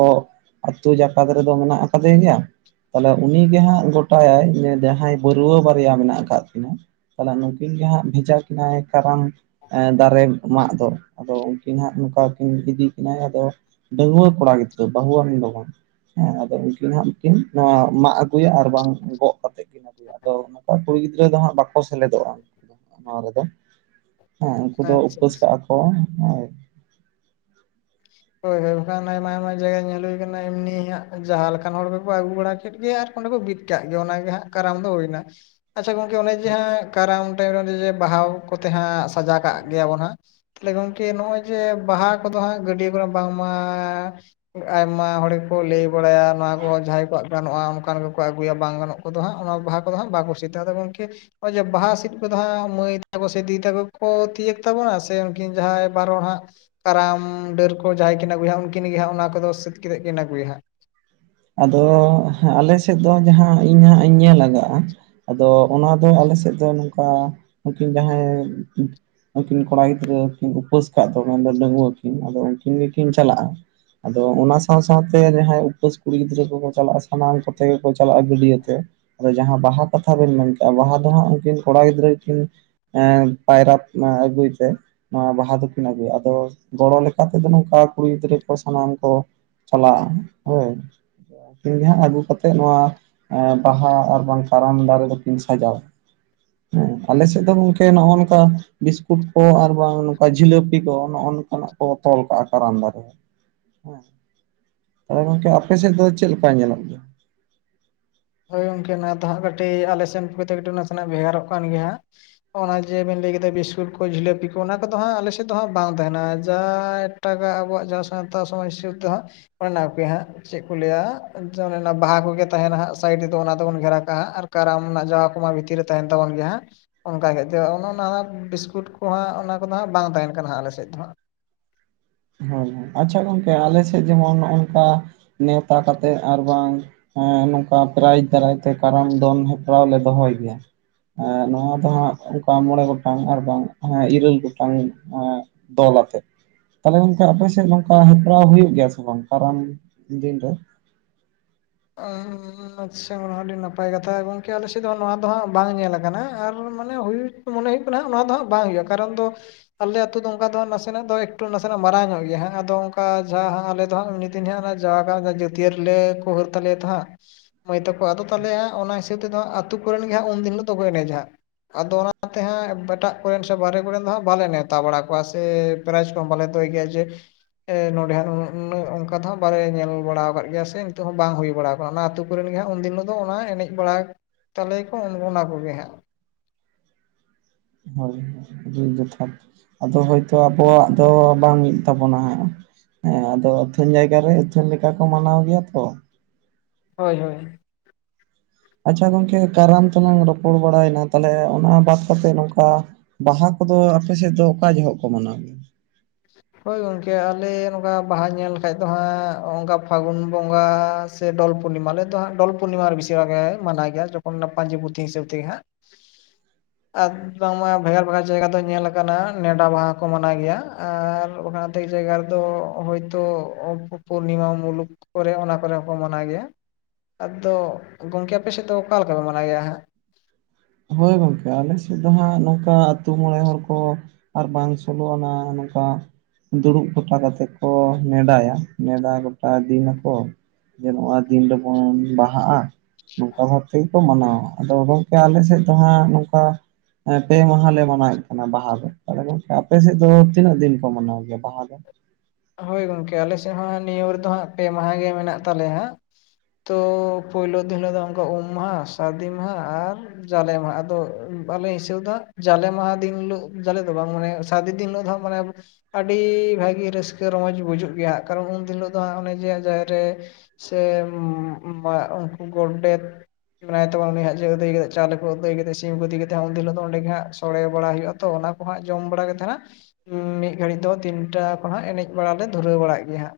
ᱟᱹᱛᱩ ᱡᱟᱠᱟᱛ ᱨᱮᱫᱚ ᱢᱮᱱᱟᱜ ᱟᱠᱟᱫᱮ ᱜᱮᱭᱟ, ᱛᱟᱦᱞᱮ ᱩᱱᱤ ᱜᱮ ᱦᱟᱸᱜ ᱜᱚᱴᱟᱭᱟᱭ ᱡᱟᱦᱟᱸᱭ ᱵᱟᱹᱨᱣᱟᱹ ᱵᱟᱨᱭᱟ ᱢᱮᱱᱟᱜ ᱟᱠᱟᱫ ᱛᱤᱱᱟᱹ, ᱛᱟᱦᱚᱞᱮ ᱱᱩᱠᱤᱱ ᱜᱮ ᱦᱟᱸᱜ ᱵᱷᱮᱡᱟ ᱠᱤᱱᱟᱹᱭ ᱠᱟᱨᱟᱢ ᱫᱟᱨᱮ ᱢᱟᱜ ᱫᱚ ᱟᱫᱚ ᱩᱱᱼᱼ ᱠᱤᱱ ᱦᱟᱸᱜ ᱱᱚᱝᱠᱟ ᱠᱤᱱ ᱤᱫᱤ ᱠᱤᱱᱟᱹ ᱟᱫᱚ ᱰᱟᱺᱜᱩᱣᱟᱹ ᱠᱚᱲᱟ ᱜᱤᱫᱽᱨᱟᱹ, ᱵᱟᱹᱦᱩᱣᱟᱱ ᱫᱚ ᱵᱟᱝ, ᱦᱮᱸ ᱟᱫᱚ ᱩᱱᱠᱤᱱ ᱦᱟᱸᱜ ᱠᱤᱱ ᱱᱚᱣᱟ ᱢᱟᱜ ᱟᱹᱜᱩᱭᱟ ᱟᱨ ᱵᱟᱝ ᱜᱚᱜ ᱠᱟᱛᱮ ᱠᱤᱱ ᱟᱹᱜᱩᱭᱟ᱾ ᱟᱫᱚ ᱱᱚᱠᱟ ᱠᱩᱲᱤ ᱜᱤᱫᱽᱨᱟᱹ ᱫᱚ ᱦᱟᱸᱜ ᱵᱟᱠᱚ ᱥᱮᱞᱮᱫᱚᱜᱼᱟ ᱱᱚᱣᱟ ᱨᱮᱫᱚ᱾ ᱦᱮᱸ ᱩᱱᱠᱩ ᱫᱚ ᱟᱪᱪᱷᱟ ᱩᱯᱟᱹᱥ ᱟᱪᱪᱷᱟ ᱠᱟᱜᱼᱟ ᱠᱚ ᱦᱮᱸ᱾ ᱦᱳᱭ ᱦᱳᱭ ᱵᱟᱠᱷᱟᱱ ᱟᱭᱢᱟ ᱟᱭᱢᱟ ᱡᱟᱭᱜᱟ ᱧᱮᱞ ᱦᱩᱭ ᱟᱠᱟᱱᱟ ᱮᱢᱱᱤ ᱦᱟᱜ ᱡᱟᱦᱟᱸ ᱞᱮᱠᱟᱱ ᱦᱚᱲ ᱜᱮᱠᱚ ᱟᱹᱜᱩ ᱵᱟᱲᱟ ᱠᱮᱫ ᱜᱮ ᱟᱨ ᱚᱸᱰᱮ ᱠᱚ ᱵᱤᱫ ᱠᱟᱜ ᱜᱮᱭᱟ ᱚᱱᱟ ᱜᱮ ᱦᱟᱸᱜ ᱠᱟᱨᱟᱢ ᱫᱚ ᱦᱩᱭᱱᱟ ᱾ ᱟᱪᱪᱷᱟ ᱜᱚᱝᱠᱮ ᱚᱱᱮ ᱡᱮ ᱦᱟᱸᱜ ᱠᱟᱨᱟᱢ ᱴᱟᱭᱤᱢ ᱨᱮ ᱚᱱᱮ ᱡᱮ ᱵᱟᱦᱟ ᱠᱚᱛᱮ ᱦᱟᱸᱜ ᱥᱟᱡᱟᱣ ᱠᱟᱜ ᱜᱮᱭᱟᱵᱚᱱ ᱦᱟᱸᱜ᱾ ᱛᱟᱦᱚᱞᱮ ᱜᱚᱝᱠᱮ ᱱᱚᱜᱼᱚᱭ ᱡᱮ ᱵᱟᱦᱟ ᱠᱚ ᱦᱟᱸᱜ ᱜᱟᱹᱰᱭᱟᱹ ᱵᱟᱝᱢᱟ ᱟᱭᱢᱟ ᱦᱚᱲ ᱠᱚ ᱞᱟᱹᱭ ᱵᱟᱲᱟᱭᱟ ᱱᱚᱣᱟ ᱠᱚᱦᱚᱸ ᱡᱟᱦᱟᱸᱭ ᱠᱚ ᱜᱟᱱᱚᱜᱼᱟ ᱚᱱᱠᱟᱱ ᱜᱮ ᱠᱚ ᱟᱹᱜᱩᱭᱟ ᱵᱟᱝ ᱜᱟᱱᱚᱜ ᱠᱚᱫᱚ ᱦᱟᱸᱜ ᱚᱱᱟ ᱵᱟᱦᱟ ᱠᱚᱫᱚ ᱦᱟᱸᱜ ᱵᱟᱠᱚ ᱥᱤᱛᱟᱹᱜ ᱦᱟᱸᱜ ᱜᱚᱝᱠᱮ ᱾ ᱱᱚᱜᱼᱚᱭ ᱡᱮ ᱵᱟᱦᱟ ᱥᱮᱫ ᱠᱚᱫᱚ ᱦᱟᱸᱜ ᱢᱟᱹᱭ ᱛᱟᱠᱚ ᱥᱮ ᱫᱤᱫᱤ ᱛᱟᱠᱚ ᱠᱚ ᱛᱤᱭᱳᱜ ᱛᱟᱵᱚᱱᱟ ᱥᱮ ᱩᱱᱠᱤᱱ ᱡᱟᱦᱟᱸᱭ ᱵᱟᱨ ᱦᱚᱲ ᱦᱟᱸᱜ᱾ ᱠᱟᱨᱟᱢ ᱰᱟᱹᱨ ᱠᱚ ᱡᱟᱦᱟᱸᱭ ᱠᱤᱱ ᱟᱹᱜᱩᱭᱟ ᱩᱱ ᱠᱤᱱ ᱜᱮ ᱦᱟᱸᱜ ᱚᱱᱟ ᱠᱚᱫᱚ ᱥᱤᱛ ᱠᱟᱛᱮ ᱠᱤᱱ ᱟᱹᱜᱩᱭᱟ ᱾ ᱟᱫᱚ ᱟᱞᱮ ᱥᱮᱫ ᱫᱚ ᱡᱟᱦᱟᱸ ᱤᱧ ᱦᱟᱸᱜ ᱤᱧ ᱧᱮᱞ ᱟᱠᱟᱜᱼᱟ ᱾ ᱟᱫᱚ ᱚᱱᱟ ᱫᱚ ᱟᱞᱮ ᱥᱮᱫ ᱫᱚ ᱱᱚᱝᱠᱟ ᱩᱱ ᱩᱠᱤᱱ ᱡᱟᱦᱟᱸᱭ ᱩᱱᱠᱤᱱ ᱠᱚᱲᱟ ᱜᱤᱫᱽᱨᱟᱹ ᱠᱤᱱ ᱩᱯᱟᱹᱥ ᱟᱠᱟᱫ ᱫᱚ ᱢᱮᱱᱫᱚ ᱰᱟᱺᱜᱩᱣᱟᱹ ᱠᱤᱱ ᱟᱫᱚ ᱩᱱᱠᱤᱱ ᱜᱮ ᱠᱤᱱ ᱪᱟᱞᱟᱜᱼᱟ ᱾ ᱟᱫᱚ ᱚᱱᱟ ᱥᱟᱶ ᱥᱟᱶᱛᱮ ᱡᱟᱦᱟᱸᱭ ᱩᱯᱟᱹᱥ ᱠᱩᱲᱤ ᱜᱤᱫᱽᱨᱟᱹ ᱠᱚᱠᱚ ᱪᱟᱞᱟᱜᱼᱟ ᱥᱟᱱᱟᱢ ᱠᱚᱛᱮ ᱜᱮᱠᱚ ᱪᱟᱞᱟᱜᱼᱟ ᱜᱟᱹᱰᱭᱟᱹ ᱛᱮ ᱾ ᱟᱫᱚ ᱡᱟᱦᱟᱸ ᱵᱟᱦᱟ ᱠᱟᱛᱷᱟ ᱵᱮᱱ ᱢᱮᱱ ᱠᱮᱜᱼᱟ, ᱵᱟᱦᱟ ᱫᱚ ᱦᱟᱸᱜ ᱩᱱᱠᱤᱱ ᱠᱚᱲᱟ ᱜᱤᱫᱽᱨᱟᱹ ᱠᱤᱱ ᱦᱮᱸ ᱯᱟᱭᱨᱟ ᱟᱹᱜᱩᱭ ᱛᱮ᱾ ᱱᱚᱣᱟ ᱵᱟᱦᱟ ᱫᱩᱠᱤᱱ ᱟᱜᱩᱭ ᱜᱮ ᱟᱫᱚ ᱜᱚᱲᱚ ᱞᱮᱠᱟ ᱛᱮᱫᱚ ᱱᱚᱝᱠᱟ ᱠᱩᱲᱤ ᱜᱤᱫᱽᱨᱟᱹ ᱠᱚ ᱥᱟᱱᱟᱢ ᱠᱚ᱾ ᱪᱟᱞᱟᱜᱼᱟ ᱾ᱦᱳᱭ ᱾ ᱩᱱ ᱫᱚ ᱦᱟᱸᱜ ᱟᱹᱜᱩ ᱠᱟᱛᱮ ᱱᱚᱣᱟ ᱮ ᱵᱟᱦᱟ ᱟᱨ ᱵᱟᱝ ᱠᱟᱨᱟᱢ ᱫᱟᱨᱮ ᱫᱚᱠᱤᱱ ᱥᱟᱡᱟᱣᱟ ᱾ ᱦᱮᱸ ᱟᱞᱮ ᱥᱮᱫ ᱫᱚ ᱜᱚᱝᱠᱮ ᱱᱚᱜᱼᱚᱭ ᱱᱚᱝᱠᱟ ᱵᱤᱥᱠᱩᱴ ᱠᱚ ᱟᱨ ᱵᱟᱝ ᱱᱚᱝᱠᱟ ᱡᱷᱤᱞᱟᱹᱯᱤ ᱠᱚ᱾ ᱱᱟᱜ ᱠᱚ ᱛᱚᱞ ᱠᱟᱜᱼᱟ, ᱠᱟᱨᱟᱢ ᱰᱟᱹᱨ ᱨᱮ ᱦᱮᱸ ᱛᱟᱦᱚᱞᱮ ᱜᱚᱝᱠᱮ ᱟᱯᱮ ᱥᱮᱫ ᱫᱚ ᱪᱮᱫ ᱞᱮᱠᱟ ᱧᱮᱞᱚᱜ ᱜᱮᱭᱟ? ᱦᱳᱭ ᱜᱚᱝᱠᱮ ᱚᱱᱟ ᱫᱚ ᱦᱟᱸᱜ ᱠᱟᱹᱴᱤᱡ ᱟᱞᱮ ᱥᱮᱱ ᱠᱚᱛᱮᱠᱴᱤ ᱱᱟᱥᱮᱱᱟᱜ ᱵᱮᱦᱟᱨᱚᱜ ᱠᱟᱱ ᱜᱮᱭᱟ ᱦᱟᱸᱜ ᱾ ᱚᱱᱟ ᱡᱮ ᱵᱮᱱ ᱞᱟᱹᱭ ᱠᱮᱫᱟ ᱵᱤᱥᱠᱩᱴ ᱠᱚ ᱡᱷᱤᱞᱟᱹᱯᱤ ᱠᱚ ᱚᱱᱟ ᱠᱚᱫᱚ ᱦᱟᱸᱜ ᱟᱞᱮ ᱥᱮᱫ ᱫᱚ ᱦᱟᱸᱜ ᱵᱟᱝ ᱛᱟᱦᱮᱱᱟ᱾ ᱡᱟ ᱮᱴᱟᱜ ᱟᱵᱚᱣᱟᱜ ᱡᱟᱦᱟᱸ ᱥᱟᱶᱛᱟ ᱥᱚᱢᱟᱡᱽ ᱦᱤᱥᱟᱹᱵ ᱛᱮ ᱦᱟᱸᱜ ᱚᱱᱮ ᱚᱱᱟ ᱠᱟᱜᱮ ᱦᱟᱸᱜ ᱪᱮᱫ ᱠᱚ ᱞᱟᱹᱭᱟ ᱚᱱᱮ ᱚᱱᱟ ᱵᱟᱦᱟ ᱠᱚᱜᱮ ᱛᱟᱦᱮᱱᱟ ᱦᱟᱸᱜ᱾ ᱥᱟᱭᱤᱰ ᱨᱮ ᱚᱱᱟ ᱫᱚᱵᱚᱱ ᱜᱷᱮᱨᱟ ᱠᱟᱜᱼᱟ ᱟᱨ ᱠᱟᱨᱟᱢ ᱨᱮᱱᱟᱜ ᱡᱟᱦᱟᱸ ᱠᱚ ᱢᱟ ᱵᱷᱤᱛᱤᱨ ᱨᱮ ᱛᱟᱦᱮᱱ ᱛᱟᱵᱚᱱ ᱜᱮᱭᱟ ᱦᱟᱸᱜ ᱾ ᱚᱱᱠᱟ ᱜᱮ ᱫᱚ ᱚᱱᱮ ᱚᱱᱟ ᱵᱤᱥᱠᱩᱴ ᱠᱚᱦᱟᱸᱜ ᱚᱱᱟ ᱠᱚᱫᱚ ᱦᱟᱸᱜ ᱵᱟᱝ ᱛᱟᱦᱮᱱ ᱠᱟᱱᱟ ᱦᱟᱸᱜ ᱟᱞᱮ ᱥᱮᱫ ᱫᱚ ᱦᱟᱸᱜ ᱾ ᱦᱳᱭ ᱦᱳᱭ ᱾ ᱟᱪᱪᱷᱟ ᱜᱚᱝᱠᱮ ᱟᱞᱮ ᱥᱮᱫ ᱡᱮᱢᱚᱱ ᱱᱚᱝᱠᱟ ᱱᱮᱣᱛᱟ ᱠᱟᱛᱮᱜ ᱟᱨ ᱵᱟᱝ ᱦᱮᱸ ᱱᱚᱝᱠᱟ ᱯᱨᱟᱭᱤᱡᱽ ᱫᱟᱨᱟᱭ ᱛᱮ ᱠᱟᱨᱟᱢ ᱫᱚᱱ ᱦᱮᱯᱨᱟᱹᱣ ᱞᱮ ᱫᱚᱦᱚᱭ ᱜᱮᱭᱟ ᱾ ᱱᱚᱣᱟ ᱫᱚ ᱦᱟᱸᱜ ᱚᱱᱠᱟ ᱢᱚᱬᱮ ᱜᱚᱴᱟᱝ ᱟᱨ ᱵᱟᱝ ᱤᱨᱟᱹᱞ ᱜᱚᱴᱟᱝ ᱫᱚᱞ ᱟᱛᱮ᱾ ᱛᱟᱦᱚᱞᱮ ᱜᱚᱝᱠᱮ ᱟᱯᱮ ᱥᱮᱫ ᱱᱚᱝᱠᱟ ᱦᱮᱯᱨᱟᱹᱣ ᱦᱩᱭᱩᱜ ᱜᱮᱭᱟ ᱥᱮ ᱵᱟᱝ ᱠᱟᱨᱟᱢ ᱫᱤᱱ ᱨᱮ? ᱚ ᱟᱪᱪᱷᱟ ᱦᱟᱸᱜ ᱟᱹᱰᱤ ᱱᱟᱯᱟᱭ ᱠᱟᱛᱷᱟ ᱜᱚᱝᱠᱮ ᱟᱞᱮ ᱥᱮᱫ ᱦᱟᱸᱜ ᱱᱚᱣᱟ ᱫᱚ ᱦᱟᱸᱜ ᱵᱟᱝ ᱧᱮᱞ ᱟᱠᱟᱱᱟᱱᱟ ᱟᱨ ᱢᱟᱱᱮ ᱦᱩᱭ ᱢᱚᱱᱮ ᱦᱩᱭᱩᱜ ᱠᱟᱱᱟ ᱚᱱᱟ ᱫᱚ ᱦᱟᱸᱜ ᱵᱟᱝ ᱦᱩᱭᱩᱜᱼᱟ᱾ ᱠᱟᱨᱚᱱ ᱫᱚ ᱟᱞᱮ ᱟᱹᱛᱩ ᱫᱚ ᱚᱱᱠᱟ ᱫᱚ ᱱᱟᱥᱮᱱᱟᱜ ᱫᱚ ᱮᱠᱴᱩ ᱱᱟᱥᱮᱱᱟᱜ ᱢᱟᱨᱟᱝ ᱧᱚᱜ ᱜᱮᱭᱟ ᱟᱫᱚ ᱚᱱᱠᱟ ᱡᱟᱦᱟᱸ ᱟᱞᱮ ᱫᱚ ᱦᱟᱸᱜ᱾ ᱤᱱᱟᱹ ᱦᱟᱸᱜ ᱚᱱᱟ ᱡᱟᱣᱭᱟ ᱠᱟᱨᱟᱢ ᱡᱟᱹᱛᱭᱟᱹᱨ ᱨᱮ ᱞᱮ ᱠᱚ ᱦᱩᱭᱩᱜ ᱛᱟᱞᱮᱭᱟ ᱛᱚ ᱦᱟᱸᱜ᱿ ᱢᱟᱹᱭ ᱛᱟᱠᱚ ᱟᱫᱚ ᱛᱟᱞᱮ ᱚᱱᱟ ᱦᱤᱥᱟᱹᱵ ᱛᱮ ᱫᱚ ᱦᱟᱸᱜ ᱟᱹᱛᱩ ᱠᱚᱨᱮᱱ ᱜᱮ ᱦᱟᱸᱜ ᱩᱱ ᱫᱤᱱ ᱦᱤᱞᱳ ᱫᱚ ᱠᱚ ᱮᱱᱮᱡᱟ ᱦᱟᱸᱜ᱾ ᱟᱫᱚ ᱚᱱᱟ ᱛᱮ ᱦᱟᱸᱜ ᱮᱴᱟᱜ ᱠᱚᱨᱮᱱ ᱥᱮ ᱵᱟᱨᱦᱮ ᱠᱚᱨᱮᱱ ᱫᱚ ᱦᱟᱸᱜ ᱵᱟᱞᱮ ᱱᱮᱣᱛᱟ ᱵᱟᱲᱟ ᱠᱚᱣᱟ ᱥᱮ ᱯᱨᱟᱭᱤᱡᱽ ᱠᱚᱦᱚ ᱵᱟᱞᱮ ᱫᱚᱦᱚᱭ ᱜᱮᱭᱟᱮ ᱡᱮ ᱱᱚᱰᱮ ᱦᱚᱸ ᱱᱚᱜ ᱚᱱᱠᱟ ᱫᱚ ᱵᱟᱞᱮ ᱧᱮᱞ ᱵᱟᱲᱟ ᱟᱠᱟᱫ ᱜᱮᱭᱟ ᱥᱮ ᱱᱤᱛ ᱵᱟᱝ ᱦᱩᱭ ᱵᱟᱲᱟ ᱟᱠᱟᱱᱟ ᱚᱱᱟ ᱟᱹᱛᱩ ᱠᱚᱨᱮᱱ ᱜᱮ ᱦᱟᱸᱜ ᱩᱱ ᱫᱤᱱ ᱦᱤᱞᱳ ᱫᱚ ᱚᱱᱟ ᱮᱱᱮᱡ ᱵᱟᱲᱟ ᱛᱟᱞᱮᱭᱟᱠᱚ ᱚᱱᱟ ᱠᱚᱜᱮ ᱦᱟᱸᱜ ᱾ ᱦᱳᱭ ᱟᱹᱰᱤ ᱡᱚᱛᱷᱟᱛ ᱟᱫᱚ ᱦᱳᱭ ᱛᱳ ᱟᱵᱚᱣᱟᱜ ᱫᱚ ᱵᱟᱝ ᱢᱤᱫ ᱛᱟᱵᱚᱱᱟ ᱦᱟᱸᱜ ᱦᱮᱸ ᱟᱫᱚ ᱟᱹᱛᱷᱟᱹᱱ ᱡᱟᱭᱜᱟ ᱨᱮ ᱟᱹᱛᱷᱟᱹᱱ ᱞᱮᱠᱟ ᱠᱚ ᱢᱟᱱᱟᱣ ᱜᱮᱭᱟ ᱛᱚ ᱾ ᱦᱳᱭ ᱦᱳᱭ ᱾ ᱟᱪᱪᱷᱟ ᱜᱚᱝᱠᱮ ᱠᱟᱨᱟᱢ ᱛᱚᱞᱟᱝ ᱨᱚᱯᱚᱲ ᱵᱟᱲᱟᱭᱮᱱᱟ ᱛᱟᱦᱚᱞᱮ ᱚᱱᱟ ᱵᱟᱫ ᱠᱟᱛᱮ ᱱᱚᱝᱠᱟ ᱵᱟᱦᱟ ᱠᱚᱫᱚ ᱟᱯᱮ ᱥᱮᱫ ᱫᱚ ᱚᱠᱟ ᱡᱚᱦᱚᱜ ᱠᱚ ᱢᱟᱱᱟᱣ ᱜᱮᱭᱟ? ᱦᱳᱭ ᱜᱚᱢᱠᱮ ᱟᱞᱮ ᱱᱚᱝᱠᱟ ᱵᱟᱦᱟ ᱧᱮᱞ ᱞᱮᱠᱷᱟᱡ ᱫᱚ ᱦᱟᱸᱜ ᱚᱱᱠᱟ ᱯᱷᱟᱹᱜᱩᱱ ᱵᱚᱸᱜᱟ ᱥᱮ ᱰᱚᱞ ᱯᱩᱱᱱᱤᱢᱟ ᱟᱞᱮ ᱫᱚ ᱦᱟᱸᱜ ᱰᱚᱞ ᱯᱩᱱᱱᱤᱢᱟ ᱨᱮ ᱵᱤᱥᱤᱨ ᱵᱷᱟᱜᱽ ᱢᱟᱱᱟᱣ ᱜᱮᱭᱟ ᱡᱚᱠᱷᱚᱱ ᱚᱱᱟ ᱯᱟᱧᱡᱤ ᱯᱩᱛᱷᱤ ᱦᱤᱥᱟᱹᱵᱽ ᱛᱮ ᱜᱮ ᱦᱟᱸᱜ ᱾ [inaudible] ᱟᱫ- ᱫᱚᱢᱟ ᱵᱷᱮᱜᱟᱨ ᱵᱷᱮᱜᱟᱨ ᱡᱟᱭᱜᱟ ᱫᱚ ᱧᱮᱞ ᱟᱠᱟᱱᱟ, ᱱᱮᱰᱟ ᱢᱟᱦᱟ ᱠᱚ ᱢᱟᱱᱟᱣ ᱜᱮᱭᱟ ᱾ ᱟᱨ ᱚᱱᱟᱼᱛᱮᱷ ᱡᱟᱭᱜᱟ ᱨᱮ ᱫᱚ ᱦᱳᱭᱛᱚ ᱯᱩᱨᱱᱤᱢᱟ ᱢᱩᱞᱩᱠ ᱠᱚᱨᱮ ᱚᱱᱟ ᱠᱚᱨᱮ ᱦᱚᱸᱠᱚ ᱢᱟᱱᱟᱣ ᱜᱮᱭᱟ ᱾ ᱟᱫᱚ ᱜᱚᱢᱠᱮ ᱟᱯᱮ ᱥᱮᱫ ᱫᱚ ᱚᱠᱟ ᱞᱮᱠᱟ ᱯᱮ ᱢᱟᱱᱟᱣ ᱜᱮᱭᱟ ᱦᱟᱸᱜ? ᱦᱳᱭ ᱜᱚᱝᱠᱮ ᱟᱞᱮ ᱥᱮᱫ ᱫᱚ ᱦᱟᱸᱜ ᱱᱚᱝᱠᱟ ᱟᱹᱛᱩ ᱢᱚᱬᱮ ᱦᱚᱲ ᱠᱚ ᱟᱨ ᱵᱟᱝ ᱥᱳᱞᱳ ᱟᱱᱟ ᱱᱚᱝᱠᱟ‌ ᱫᱩᱲᱩᱵ ᱜᱚᱴᱟ ᱠᱟᱛᱮᱜ ᱠᱚ ᱱᱮᱰᱟᱭᱟ, ᱱᱮᱰᱟ ᱜᱚᱴᱟ ᱫᱤᱱ ᱟᱠᱠᱚ ᱾ ᱡᱮ ᱱᱚᱣᱟ ᱫᱤᱱ ᱨᱮᱵᱚᱱ ᱵᱟᱦᱟᱜᱼᱟ, ᱱᱚᱝᱠᱟ ᱵᱷᱟᱵ ᱛᱮ ᱜᱮ ᱠᱚ ᱢᱟᱱᱟᱣᱟ, ᱟᱫᱚ ᱜᱚᱝᱠᱮ ᱟᱞᱮ ᱥᱮᱫ ᱫᱚ ᱱᱚᱝᱠᱟ ᱯᱮ ᱢᱟᱦᱟᱞᱮ ᱢᱟᱱᱟᱣᱮᱫ ᱠᱟᱱᱟ ᱵᱟᱦᱟ ᱫᱚ ᱟᱫᱚ ᱜᱚᱝᱠᱮ ᱟᱯᱮ ᱥᱮᱫ ᱫᱚ, ᱛᱤᱱᱟᱹᱜ ᱫᱤᱱ ᱠᱚ ᱢᱟᱱᱟᱣ ᱜᱮᱭᱟ ᱵᱟᱦᱟ ᱫᱚ? ᱦᱳᱭ ᱜᱚᱝᱠᱮ ᱟᱞᱮ ᱥᱮᱫ ᱦᱚᱸ ᱱᱤᱭᱟᱹ ᱨᱮᱫᱚ ᱦᱟᱸᱜ ᱯᱮ ᱢᱟᱦᱟ ᱜᱮ ᱢᱮᱱᱟᱜ ᱛᱟᱞᱮᱭᱟ ᱦᱟᱸᱜ ᱾ ᱛᱚ ᱯᱳᱭᱞᱩ ᱫᱤᱱ ᱦᱤᱞᱳᱜ ᱫᱚ ᱚᱱᱠᱟ ᱩᱸᱢ ᱢᱟᱦᱟ, ᱥᱟᱹᱨᱫᱤ ᱢᱟᱦᱟ, ᱟᱨ ᱡᱟᱞᱮ ᱢᱟᱦᱟ ᱟᱫᱚ ᱵᱟᱞᱮ ᱦᱤᱥᱟᱹᱣ ᱮᱫᱟ ᱡᱟᱞᱮ ᱢᱟᱦᱟ ᱫᱤᱱ ᱦᱤᱞᱳᱜ ᱡᱟᱞᱮ ᱫᱚ ᱵᱟᱝ ᱢᱟᱱᱮ ᱥᱟᱫᱤ ᱫᱤᱱ ᱦᱤᱞᱳᱜ ᱫᱚ ᱢᱟᱱᱮ ᱟᱹᱰᱤ ᱵᱷᱟᱜᱤ ᱨᱟᱹᱥᱠ ᱠᱟᱹ ᱨᱚᱢᱚᱡᱽ ᱵᱩᱡᱩᱜ ᱜᱮᱭᱟᱜ ᱠᱟᱨᱱ ᱩᱱ ᱦᱤᱞᱳᱜ ᱫᱚ ᱦᱟᱸᱜ ᱚᱱᱮ ᱡᱮ ᱡᱟᱦᱮᱨ ᱨᱮ, ᱥᱮ ᱩᱸᱢᱻᱟ ᱩᱱᱠᱩ ᱜᱚᱰᱮᱛ ᱢᱮᱱᱟᱭ ᱛᱟᱵᱚᱱ ᱩᱱᱤ ᱦᱟᱸᱜ ᱡᱮ ᱟᱹᱫᱟᱹᱭ ᱠᱟᱛᱮ, ᱪᱟᱣᱞᱮ ᱠᱚ ᱟᱹᱫᱟᱹᱭ ᱠᱟᱛᱮ, ᱥᱤᱢ ᱠᱚ ᱤᱫᱤ ᱠᱟᱛᱮ ᱩᱱ ᱦᱤᱞᱳᱜ ᱫᱚ ᱚᱸᱰᱮ ᱜᱮ ᱦᱟᱸᱜ ᱥᱚᱲᱮ ᱵᱟᱲᱟ ᱦᱩᱭᱩᱜ-ᱟ ᱛᱚ ᱚᱱᱟᱼᱼ ᱦᱳᱼᱟ ᱡᱚᱢ ᱵᱟᱲᱟ ᱜᱮᱛ ᱛᱟᱦᱮᱱᱟ ᱢᱤᱫ ᱜᱷᱟᱹᱲᱤᱡ ᱫᱚ ᱛᱤᱱᱴᱟ ᱠᱷᱚᱱ ᱦᱟᱜ ᱮᱱᱮᱡ ᱵᱟᱲᱟ ᱞᱮ ᱫᱷᱩᱨᱟᱹᱣ ᱵᱟᱲᱟᱜ ᱜᱮᱭᱟ ᱦᱟᱸᱜ᱾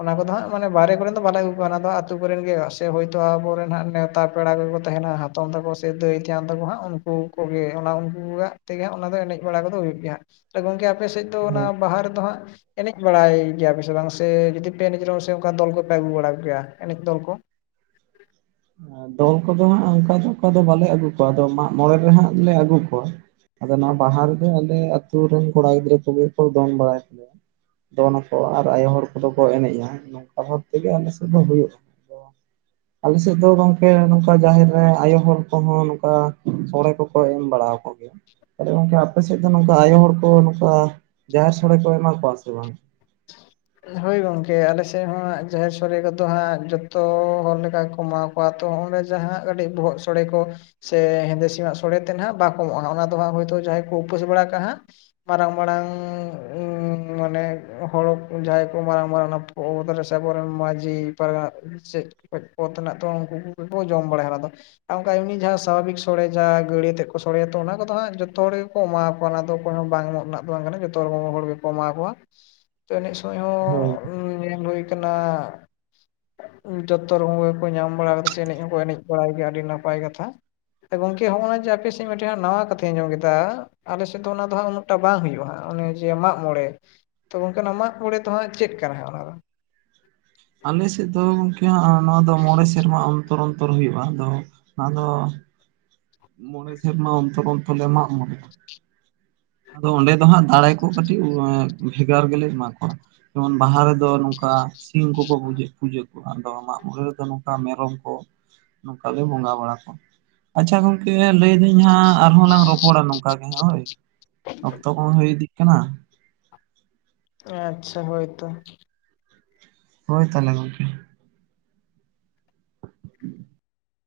ᱚᱱᱟ ᱠᱚᱫᱚ ᱦᱟᱸᱜ ᱢᱟᱱᱮ ᱵᱟᱨᱮ ᱠᱚᱨᱮᱱ ᱫᱚ ᱵᱟᱞᱮ ᱟᱹᱜᱩ ᱠᱚᱣᱟ ᱚᱱᱟ ᱫᱚ ᱟᱹᱛᱩ ᱠᱚᱨᱮᱱ ᱜᱮ ᱥᱮ ᱦᱳᱭᱛᱳ ᱟᱵᱚᱨᱮᱱ ᱦᱟᱸᱜ ᱱᱮᱣᱛ ᱛᱟ ᱯᱮᱲᱟ ᱠᱚᱠᱚ ᱛᱟᱦᱮᱸᱱᱟ ᱦᱟᱯ ᱛᱚᱢ ᱛᱟᱹᱠᱚ ᱥᱮ ᱫᱟᱹᱭ ᱛᱮᱭᱟᱝ ᱛᱟᱠᱚ ᱦᱟᱸᱜ ᱩᱱᱠᱩ ᱠᱚ ᱜᱮ ᱚᱱᱟ ᱩᱱᱠᱩᱣᱟᱜ ᱛᱮᱜᱮ ᱦᱟᱸᱜ ᱚᱱᱟ ᱫᱚ ᱮᱱᱮᱡ ᱵᱟᱲᱟ ᱠᱚᱫᱚ ᱦᱩᱭᱩᱜ ᱜᱮᱭᱟᱼᱟ᱾ ᱜᱚᱢᱠᱮ ᱟᱯᱮ ᱥᱮᱫ ᱫᱚ ᱦᱳᱭ ᱚᱱᱟ ᱵᱟᱦᱟ ᱨᱮ ᱫᱚ ᱦᱟᱸᱜ ᱮᱱᱮᱡ ᱵᱟᱲᱟᱭ ᱜᱮᱭᱟᱭᱯᱮ ᱥᱮ ᱵᱟᱝ ᱥᱮ ᱡᱩᱫᱤ ᱯᱮ ᱮᱱᱮᱡ ᱨᱮᱦᱚᱸ ᱥᱮ ᱚᱱᱠᱟ ᱫᱚᱞ ᱠᱚᱯᱮ ᱜᱩ ᱵᱟᱲᱟ ᱠᱮᱭᱟ ᱮᱱᱮᱡ ᱫᱚᱞ ᱠᱚ ᱫᱚᱞ ᱠᱚᱫᱚ ᱦᱟᱸᱜ ᱚᱱᱠᱟ ᱫᱚ ᱚᱱᱠᱟ ᱫᱚ ᱵᱟᱞᱮ ᱟᱹᱜᱩ ᱠᱚᱣᱟ ᱢᱟᱜ ᱢᱚᱬᱮ ᱨᱮᱦᱟᱸᱜ ᱞᱮ ᱟᱹᱜᱩ ᱠᱚᱣᱟ, ᱟᱫᱚ ᱱᱚᱣᱟ ᱵᱟᱦᱟ ᱜᱮ ᱟᱞᱮ ᱟᱹᱛᱩ ᱨᱮᱱ ᱠᱚᱲᱟ ᱜᱤᱫᱽᱨᱟᱹ ᱠᱚᱜᱮ ᱠᱚ ᱫᱚᱱ ᱵᱟᱲᱟᱭᱼᱮᱫ, ᱫᱚᱱᱟᱠᱚ ᱟᱨ ᱟᱭᱳ ᱦᱚᱲ ᱠᱚᱫᱚ ᱠᱚ ᱮᱱᱮᱡᱼᱟ, ᱱᱚᱝᱠᱟ ᱵᱷᱟᱵ ᱛᱮᱜᱮ ᱟᱞᱮ ᱥᱮᱫ ᱫᱚ ᱦᱩᱭᱩᱜ ᱪᱮᱫ ᱫᱚ ᱜᱚᱝᱠᱮ ᱱᱚᱝᱠᱟ ᱡᱟᱦᱮᱨ ᱨᱮ ᱟᱭᱳ ᱦᱚᱲ ᱠᱚᱦᱚᱸ ᱱᱚᱝᱠᱟ ᱥᱚᱲᱮ ᱠᱚᱻᱠᱚ ᱮᱢ ᱵᱟᱲᱟ ᱠᱚᱜ ᱜᱮᱭᱟ ᱾ ᱠᱟᱹᱴᱤ ᱜᱚᱝᱠᱮ ᱟᱯᱮ ᱥᱮᱫ ᱫᱚ ᱱᱚᱝᱠᱟ ᱟᱭᱳ ᱦᱚᱲ ᱠᱚ ᱱᱚᱝᱠᱟ ᱡᱟᱦᱮᱨ ᱥᱳᱲᱮ ᱠᱚ ᱮᱢᱟ ᱠᱚᱣᱟ ᱥᱮ ᱵᱟᱝ? ᱦᱳᱭ ᱜᱚᱝᱠᱮ ᱟᱞᱮ ᱥᱮᱫ ᱦᱚᱸᱼᱟ ᱡᱟᱦᱮᱨ ᱥᱚᱨᱮ ᱠᱚᱫᱚ ᱦᱟᱸᱜ ᱡᱚᱛᱚ ᱦᱚᱲ ᱞᱮᱠᱟ ᱠᱚᱢᱟᱣᱠ ᱠᱚᱼᱟ ᱛᱚ ᱚᱸᱰᱮ ᱡᱟᱦᱟᱸ ᱠᱟᱹᱴᱤᱡ ᱵᱚᱦᱚᱜ ᱥᱳᱲᱮ ᱠᱚ ᱥᱮ ᱦᱮᱸᱫᱮ ᱥᱤᱢᱟᱜ ᱥᱚᱲᱮ ᱛᱮ ᱦᱟᱸᱜ ᱵᱟᱻᱠᱚ ᱢᱚᱜᱼᱟ ᱚᱱᱟ ᱫᱚ ᱦᱟᱸᱜ ᱦᱳᱭᱛᱳ ᱡᱟᱦᱟᱸᱭ ᱠᱚ ᱩᱯᱟᱹᱥ ᱵᱟᱲᱟ ᱠᱟᱜ ᱦᱟᱸᱜ, ᱢᱟᱨᱟᱝ ᱢᱟᱱᱮᱝᱻ ᱢᱟᱱᱮ ᱦᱚᱲᱠ ᱡᱟᱦᱟᱭ ᱠᱩ ᱢᱟᱨᱟᱝ ᱢᱟᱨᱟᱜ ᱚᱱᱟ ᱠᱚ ᱥᱟᱹᱜᱩᱱ ᱨᱮᱱ ᱢᱟᱹᱡᱷᱤ, ᱯᱟᱨᱜᱟ ᱪᱮᱫ ᱯᱚᱛᱱᱟᱜ ᱛᱚ ᱩᱱᱠᱩ ᱠᱩᱜᱮ ᱠᱚ ᱡᱚᱢ ᱵᱟᱲᱟᱭ ᱚᱱᱟ ᱫᱚ ᱾ ᱟᱨ ᱚᱱᱠᱟ ᱩᱱᱤ ᱡᱟᱦᱟᱸ ᱥᱟᱵᱷᱟᱵᱤᱠ ᱥᱚᱲᱮ ᱡᱟᱦᱟᱸ ᱜᱟᱹᱲᱤᱭ ᱛᱮ ᱠᱚ ᱥᱚᱲᱮᱭᱟ, ᱛᱚ ᱚᱱᱟ ᱠᱚᱫᱚ ᱦᱟᱸᱜ ᱡᱚᱛᱚ ᱦᱚᱲ ᱮᱢᱟ ᱠᱚᱣᱟ ᱚᱱᱟ ᱫᱚ ᱚᱠᱚᱭ ᱦᱚᱸ ᱵᱟᱝ ᱮᱢᱚᱜ ᱨᱮᱱᱟᱜ ᱫᱚ ᱵᱟᱝ ᱠᱟᱱᱟ ᱡᱚᱛᱚ ᱨᱚᱠᱢ ᱦᱚᱲ ᱜᱮᱠᱚ ᱮᱢᱟ ᱠᱚᱣᱟ ᱾ ᱮᱱᱮᱡ ᱥᱚᱢᱭ ᱦᱚᱸ ᱦᱳᱭ ᱦᱟᱢ ᱧᱮᱞ ᱦᱳᱭ ᱠᱟᱱᱟ ᱾ ᱡᱚᱛᱚ ᱨᱳᱠᱳᱢ ᱹᱜᱮᱠᱚ ᱧᱟᱢ ᱵᱟᱲᱟ ᱠᱟᱫᱟ ᱥᱮ ᱮᱱᱮᱡ ᱦᱚᱸᱠᱚ ᱮᱱᱮᱡ ᱵᱟᱲᱟᱭ ᱜᱮᱭᱟ ᱟᱹᱰᱤ ᱱᱟᱯᱟᱭ ᱠᱟᱛᱷᱟ ᱾ ᱜᱚᱝᱠᱮ ᱦᱚᱜᱼᱚᱭ ᱡᱮ ᱟᱯᱮ ᱥᱮᱫ ᱢᱤᱫ ᱴᱮᱡ ᱱᱟᱣᱟ ᱠᱟᱛᱷᱟᱧ ᱟᱸᱡᱚᱢ ᱠᱮᱫᱟ ᱾ ᱟᱞᱮ ᱥᱮᱫ ᱫᱚ ᱚᱱᱟ ᱫᱚ ᱦᱟᱸᱜ ᱩᱱᱟᱹᱜᱼᱴᱟ ᱵᱟᱝ ᱦᱩᱭᱩᱜᱼᱟ, ᱚᱱᱮ ᱡᱮ ᱢᱟᱜ ᱢᱚᱬᱮ, ᱠᱟᱱᱟ ᱢᱟᱜ ᱢᱚᱬᱮ ᱫᱚᱦᱟᱜ ᱪᱮᱫ ᱠᱟᱱᱟ ᱚᱱᱟ ᱫᱚ? ᱟᱞᱮ ᱥᱮᱫ ᱫᱚ ᱜᱚᱢᱠᱮ ᱦᱟᱜ ᱱᱚᱣᱟ ᱫᱚ ᱢᱚᱬᱮ ᱥᱮᱨᱢᱟ ᱚᱱᱛᱚᱨ ᱚᱱᱛᱚᱨ ᱦᱩᱭᱩᱜᱼᱟ ᱟᱫᱚ, ᱟᱫᱚ ᱢᱚᱬᱮ ᱥᱮᱨᱢᱟ ᱚᱱᱛᱚᱨ ᱚᱱᱛᱚᱨ ᱢᱟᱜ ᱢᱚᱬᱮ, ᱟᱫᱚ ᱚᱸᱰᱮ ᱫᱚ ᱦᱟᱸᱜ ᱫᱟᱲᱮ ᱠᱚ ᱠᱟᱹᱴᱤᱡ ᱳᱸᱻᱟᱹ ᱵᱷᱮᱜᱟᱨ ᱜᱮ ᱞᱮ ᱮᱢᱟ ᱠᱚᱣᱟ ᱾ ᱡᱮᱢᱚᱱ ᱵᱟᱦᱟ ᱨᱮ ᱫᱚ ᱱᱚᱝᱠᱟ ᱥᱤᱢ ᱠᱚᱻᱠᱚ ᱜᱩᱡᱮᱫ ᱯᱩᱡᱟᱹ ᱠᱚᱣᱟ ᱟᱫᱚ ᱢᱟᱜ ᱢᱚᱬᱮ ᱨᱮᱫᱚ ᱱᱚᱝᱠᱟ ᱢᱮᱨᱚᱢ ᱠᱚ ᱱᱚᱝᱠᱟ ᱜᱮ ᱵᱚᱸᱜᱟ ᱵᱟᱲᱟ ᱠᱚᱣᱟ ᱾ ᱟᱪᱪᱷᱟ ᱜᱚᱝᱠᱮ ᱞᱟᱹᱭᱫᱟᱹᱧ ᱦᱟᱸᱜ ᱟᱨᱦᱚᱸ ᱞᱟᱝ ᱨᱚᱯᱚᱲᱟ ᱱᱚᱝᱠᱟ ᱜᱮ ᱦᱟᱸᱜ ᱦᱳᱭ? ᱚᱠᱛᱚ ᱠᱚᱦᱚ ᱦᱩᱭ ᱤᱫᱤᱜ ᱠᱟᱱᱟ᱾ ᱟᱪᱪᱷᱟ ᱦᱳᱭᱛᱚ᱾ ᱦᱳᱭ ᱛᱟᱞᱦᱮ ᱜᱚᱝᱠᱮ